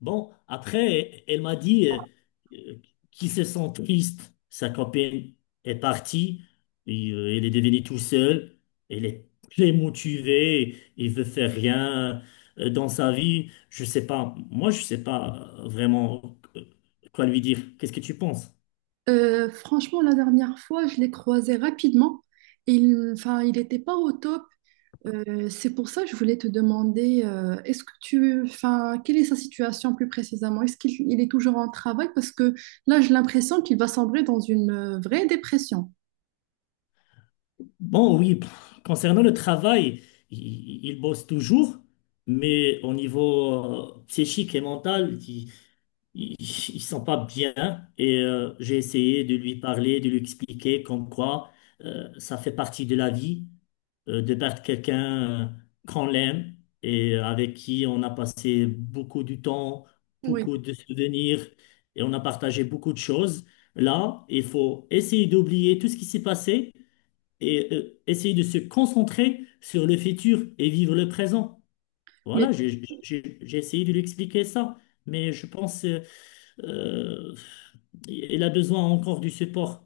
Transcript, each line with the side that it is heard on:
left: Bon, après, elle m'a dit qu'il se sent triste. Sa copine est partie, et, elle est devenue tout seule, elle est très motivée, il veut faire rien dans sa vie. Je sais pas, moi je sais pas vraiment quoi lui dire. Qu'est-ce que tu penses?
right: Franchement, la dernière fois, je l'ai croisé rapidement. Enfin, il n'était pas au top. C'est pour ça que je voulais te demander, est-ce que tu, enfin, quelle est sa situation plus précisément? Est-ce qu'il il est toujours en travail? Parce que là, j'ai l'impression qu'il va sombrer dans une vraie dépression.
left: Bon, oui, concernant le travail, il bosse toujours, mais au niveau psychique et mental, il sent pas bien et j'ai essayé de lui parler, de lui expliquer comme quoi ça fait partie de la vie, de perdre quelqu'un qu'on l'aime et avec qui on a passé beaucoup de temps,
right: Oui.
left: beaucoup de souvenirs, et on a partagé beaucoup de choses. Là, il faut essayer d'oublier tout ce qui s'est passé et essayer de se concentrer sur le futur et vivre le présent.
right: Mais
left: Voilà, j'ai essayé de lui expliquer ça, mais je pense, euh, il a besoin encore du support.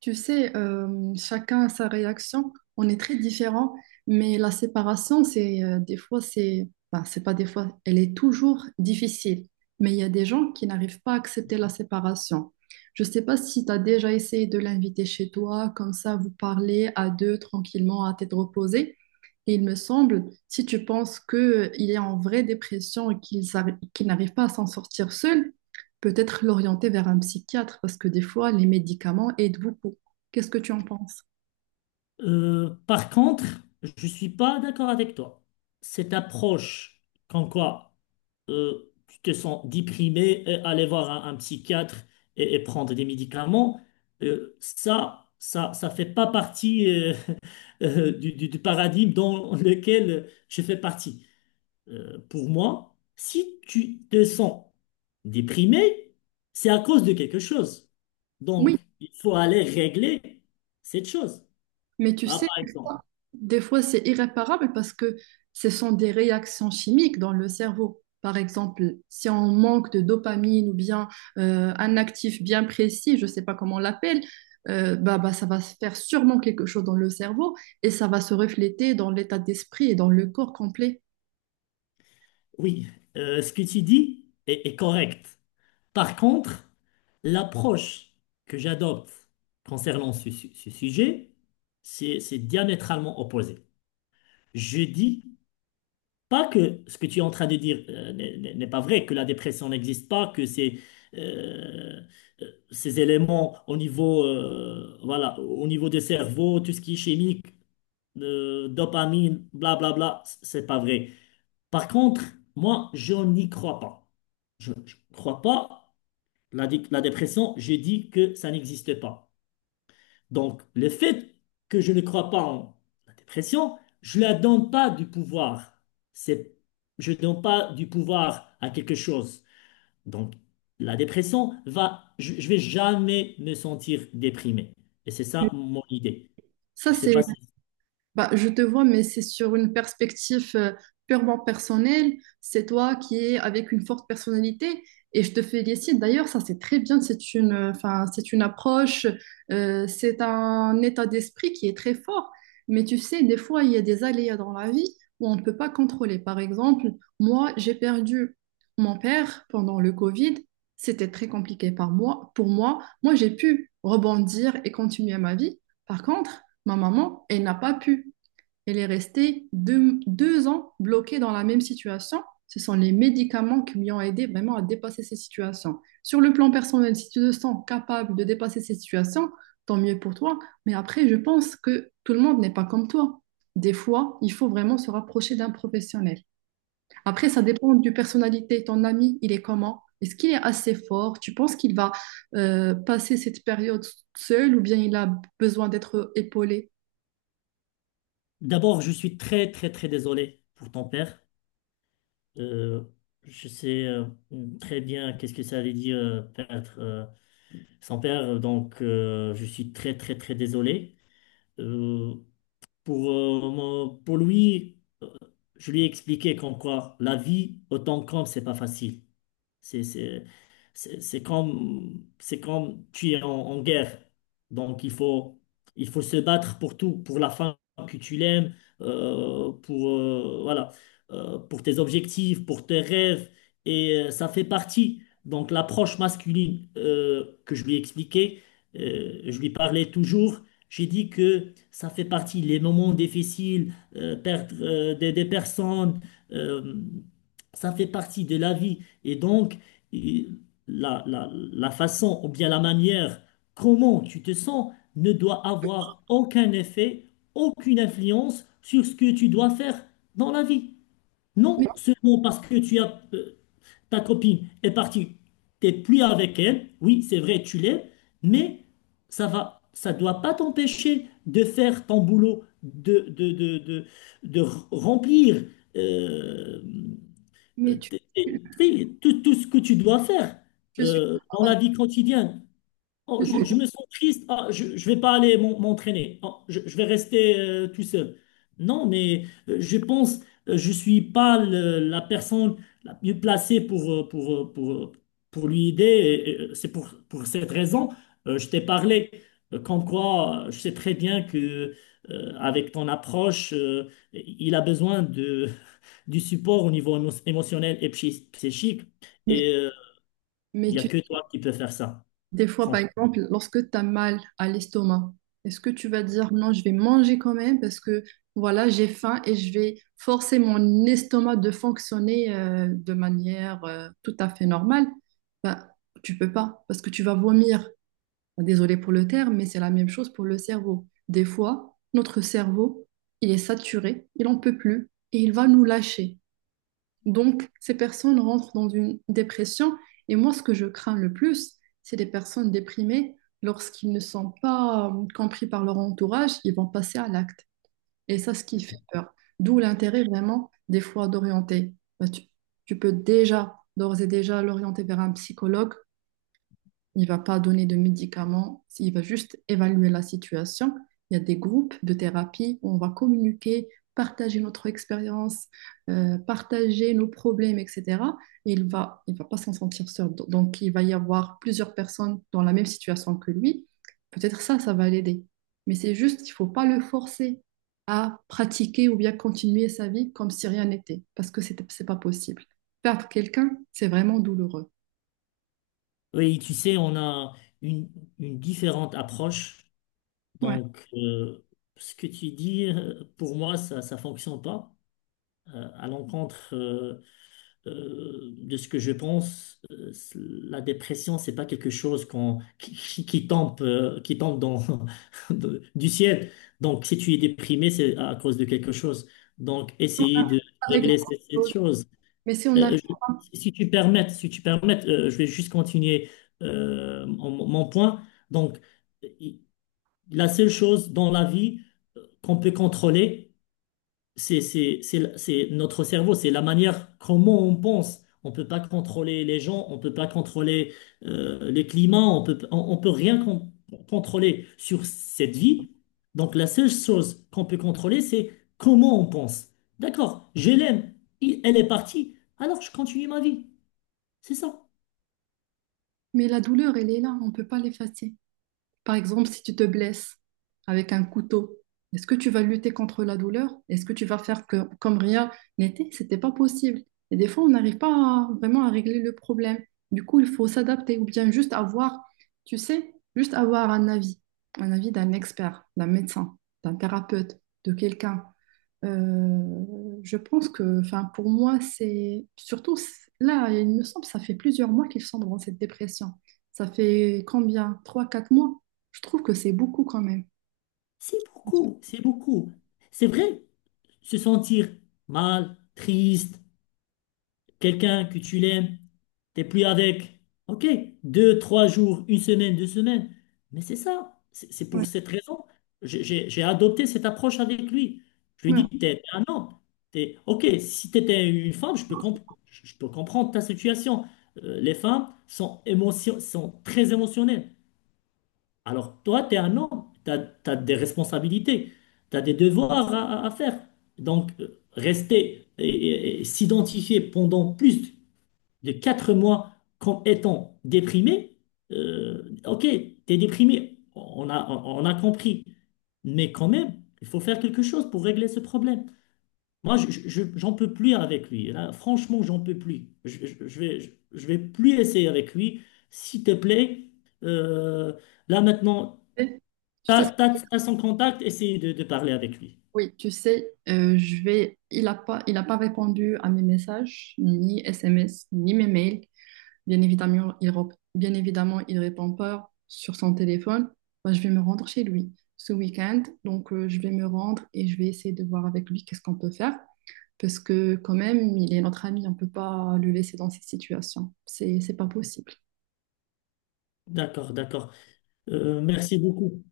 right: tu sais, chacun a sa réaction. On est très différents, mais la séparation, c'est des fois, c'est, ben, c'est pas des fois, elle est toujours difficile. Mais il y a des gens qui n'arrivent pas à accepter la séparation. Je sais pas si tu as déjà essayé de l'inviter chez toi, comme ça, vous parlez à deux tranquillement, à tête reposée. Et il me semble, si tu penses qu'il est en vraie dépression et qu'il n'arrive pas à s'en sortir seul, peut-être l'orienter vers un psychiatre parce que des fois, les médicaments aident beaucoup. Qu'est-ce que tu en penses?
left: Par contre, je suis pas d'accord avec toi. Cette approche, quand quoi, tu te sens déprimé et aller voir un psychiatre, et prendre des médicaments, ça fait pas partie, du paradigme dans lequel je fais partie. Pour moi, si tu te sens déprimé, c'est à cause de quelque chose.
right: Oui,
left: Donc, il faut aller régler cette chose.
right: mais tu
left: Ah,
right: sais,
left: par exemple,
right: des fois, c'est irréparable parce que ce sont des réactions chimiques dans le cerveau. Par exemple, si on manque de dopamine ou bien un actif bien précis, je ne sais pas comment on l'appelle, euh, ça va se faire sûrement quelque chose dans le cerveau et ça va se refléter dans l'état d'esprit et dans le corps complet.
left: oui, ce que tu dis est, est correct. Par contre, l'approche que j'adopte concernant ce sujet, c'est diamétralement opposé. Je dis pas que ce que tu es en train de dire, n'est pas vrai, que la dépression n'existe pas, que euh, ces éléments au niveau, voilà, au niveau des cerveaux, tout ce qui est chimique, dopamine, blablabla, c'est pas vrai. Par contre, moi, je n'y crois pas. Je ne crois pas. La dépression, je dis que ça n'existe pas. Donc, le fait que je ne crois pas en la dépression, je ne la donne pas du pouvoir. C'est, je ne donne pas du pouvoir à quelque chose. Donc, la dépression va, je vais jamais me sentir déprimé. Et c'est ça mon idée.
right: Ça,
left: Je sais pas
right: c'est
left: si.
right: bah, je te vois, mais c'est sur une perspective purement personnelle. C'est toi qui es avec une forte personnalité et je te félicite. D'ailleurs, ça c'est très bien. C'est une, enfin, c'est une approche, c'est un état d'esprit qui est très fort. Mais tu sais, des fois, il y a des aléas dans la vie où on ne peut pas contrôler. Par exemple, moi, j'ai perdu mon père pendant le Covid. C'était très compliqué par moi, pour moi. Moi, j'ai pu rebondir et continuer ma vie. Par contre, ma maman, elle n'a pas pu. Elle est restée deux ans bloquée dans la même situation. Ce sont les médicaments qui lui ont aidé vraiment à dépasser ces situations. Sur le plan personnel, si tu te sens capable de dépasser ces situations, tant mieux pour toi. Mais après, je pense que tout le monde n'est pas comme toi. Des fois, il faut vraiment se rapprocher d'un professionnel. Après, ça dépend du personnalité. Ton ami, il est comment? Est-ce qu'il est assez fort? Tu penses qu'il va passer cette période seul ou bien il a besoin d'être épaulé?
left: D'abord, je suis très, très, très désolé pour ton père. Euh, je sais très bien qu'est-ce que ça veut dire, perdre son père. Donc, je suis très, très, très désolé. Euh, pour lui, euh, je lui ai expliqué qu'en quoi la vie, autant qu'homme, c'est pas facile. C'est c'est- c'est comme tu es en, en guerre. Donc, il faut se battre pour tout, pour la femme que tu l'aimes, pour, voilà, pour tes objectifs, pour tes rêves. Et ça fait partie. Donc, l'approche masculine, que je lui ai expliquée, je lui parlais toujours. J'ai dit que ça fait partie. Les moments difficiles, perdre, des personnes, euh, ça fait partie de la vie. Et donc, il- la façon ou bien la manière comment tu te sens ne doit avoir aucun effet, aucune influence sur ce que tu dois faire dans la vie. Non seulement parce que ta copine est partie, t'es plus avec elle, oui, c'est vrai, tu l'es, mais ça va, ça doit pas t'empêcher de faire ton boulot, de remplir. euh,
right: Mais tu,
left: T'es
right: tu-
left: pris, tout, tout ce que tu dois faire
right: je suis,
left: dans la vie quotidienne. Oh, je me sens triste. Ah, je ne vais pas aller m'entraîner. Oh, je vais rester tout seul. Non, mais je pense, je suis pas la personne la mieux placée pour lui aider. C'est pour cette raison, je t'ai parlé, comme quoi je sais très bien que, avec ton approche, il a besoin, du support au niveau émotionnel et psychique.
right: mais,
left: Et euh, il
right: mais
left: n'y a
right: tu,
left: que toi qui peux faire ça,
right: des fois, par
left: franchement.
right: exemple, lorsque tu as mal à l'estomac, est-ce que tu vas dire non, je vais manger quand même parce que voilà, j'ai faim et je vais forcer mon estomac de fonctionner de manière tout à fait normale? Ben, tu peux pas parce que tu vas vomir. Bah, désolé pour le terme, mais c'est la même chose pour le cerveau. Des fois, notre cerveau, il est saturé, il n'en peut plus et il va nous lâcher. Donc, ces personnes rentrent dans une dépression. Et moi, ce que je crains le plus, c'est les personnes déprimées lorsqu'ils ne sont pas compris par leur entourage, ils vont passer à l'acte. Et ça, ce qui fait peur. D'où l'intérêt vraiment des fois d'orienter. Tu peux déjà, d'ores et déjà, l'orienter vers un psychologue, il ne va pas donner de médicaments, il va juste évaluer la situation. Il y a des groupes de thérapie où on va communiquer, partager notre expérience, partager nos problèmes, etc. Et il va pas s'en sentir seul. Donc, il va y avoir plusieurs personnes dans la même situation que lui. Peut-être ça, ça va l'aider. Mais c'est juste, il ne faut pas le forcer à pratiquer ou bien continuer sa vie comme si rien n'était, parce que c'est n'est pas possible. Perdre quelqu'un, c'est vraiment douloureux.
left: Oui, tu sais, on a une, une différente approche.
right: Ouais.
left: Donc, ce que tu dis, pour moi, ça ne fonctionne pas, à l'encontre, de ce que je pense. La dépression, c'est pas quelque chose qui tombe dans, du ciel. Donc, si tu es déprimé, c'est à cause de quelque chose. Donc, essayer de
right: Avec
left: régler cette chose.
right: mais si on arrive,
left: Euh, je- si tu permets, je vais juste continuer, mon point. Donc, i- la seule chose dans la vie qu'on peut contrôler, c'est notre cerveau, c'est la manière comment on pense. On peut pas contrôler les gens, on peut pas contrôler, les climats. On peut rien contrôler sur cette vie. Donc la seule chose qu'on peut contrôler, c'est comment on pense. D'accord, je l'aime, elle est partie, alors je continue ma vie. C'est ça.
right: mais la douleur, elle est là, on ne peut pas l'effacer. Par exemple, si tu te blesses avec un couteau, est-ce que tu vas lutter contre la douleur? Est-ce que tu vas faire comme rien n'était? C'était pas possible. Et des fois, on n'arrive pas à- vraiment à régler le problème. Du coup, il faut s'adapter ou bien juste avoir, tu sais, juste avoir un avis d'un expert, d'un médecin, d'un thérapeute, de quelqu'un. Euh, je pense que, enfin, pour moi, c'est surtout là, il me semble, ça fait plusieurs mois qu'ils sont dans cette dépression. Ça fait combien? Trois, quatre mois? Je trouve que c'est beaucoup quand même.
left: C'est beaucoup, c'est beaucoup. C'est vrai, se sentir mal, triste, quelqu'un que tu l'aimes. T'es plus avec, ok, 2, 3 jours, une semaine, 2 semaines. Mais c'est ça, c'est
right: Ouais.
left: pour cette raison. J'ai adopté cette approche avec lui. Je lui ai
right: Ouais.
left: dit, t'es un homme. T'es, ok, si t'étais une femme, je peux comprendre ta situation. Les femmes sont très émotionnelles. Alors toi, t'es un homme, t'as des responsabilités, t'as des devoirs à faire. Donc, rester et s'identifier pendant plus de 4 mois comme étant déprimé, ok, t'es déprimé, on a compris. Mais quand même, il faut faire quelque chose pour régler ce problème. Moi, j'en peux plus avec lui. Là, franchement, j'en peux plus. Je vais plus essayer avec lui. S'il te plaît, euh, là maintenant,
right: Eh, tu sais,
left: t'as, t'as, t'as son contact, essaye de parler avec lui.
right: oui, tu sais, il a pas répondu à mes messages, ni SMS, ni mes mails. Bien évidemment, bien évidemment, il répond pas sur son téléphone. Bah, je vais me rendre chez lui ce week-end. Donc, je vais me rendre et je vais essayer de voir avec lui qu'est-ce qu'on peut faire. Parce que quand même, il est notre ami, on peut pas le laisser dans cette situation. C'est pas possible.
left: D'accord, d'accord. Merci beaucoup.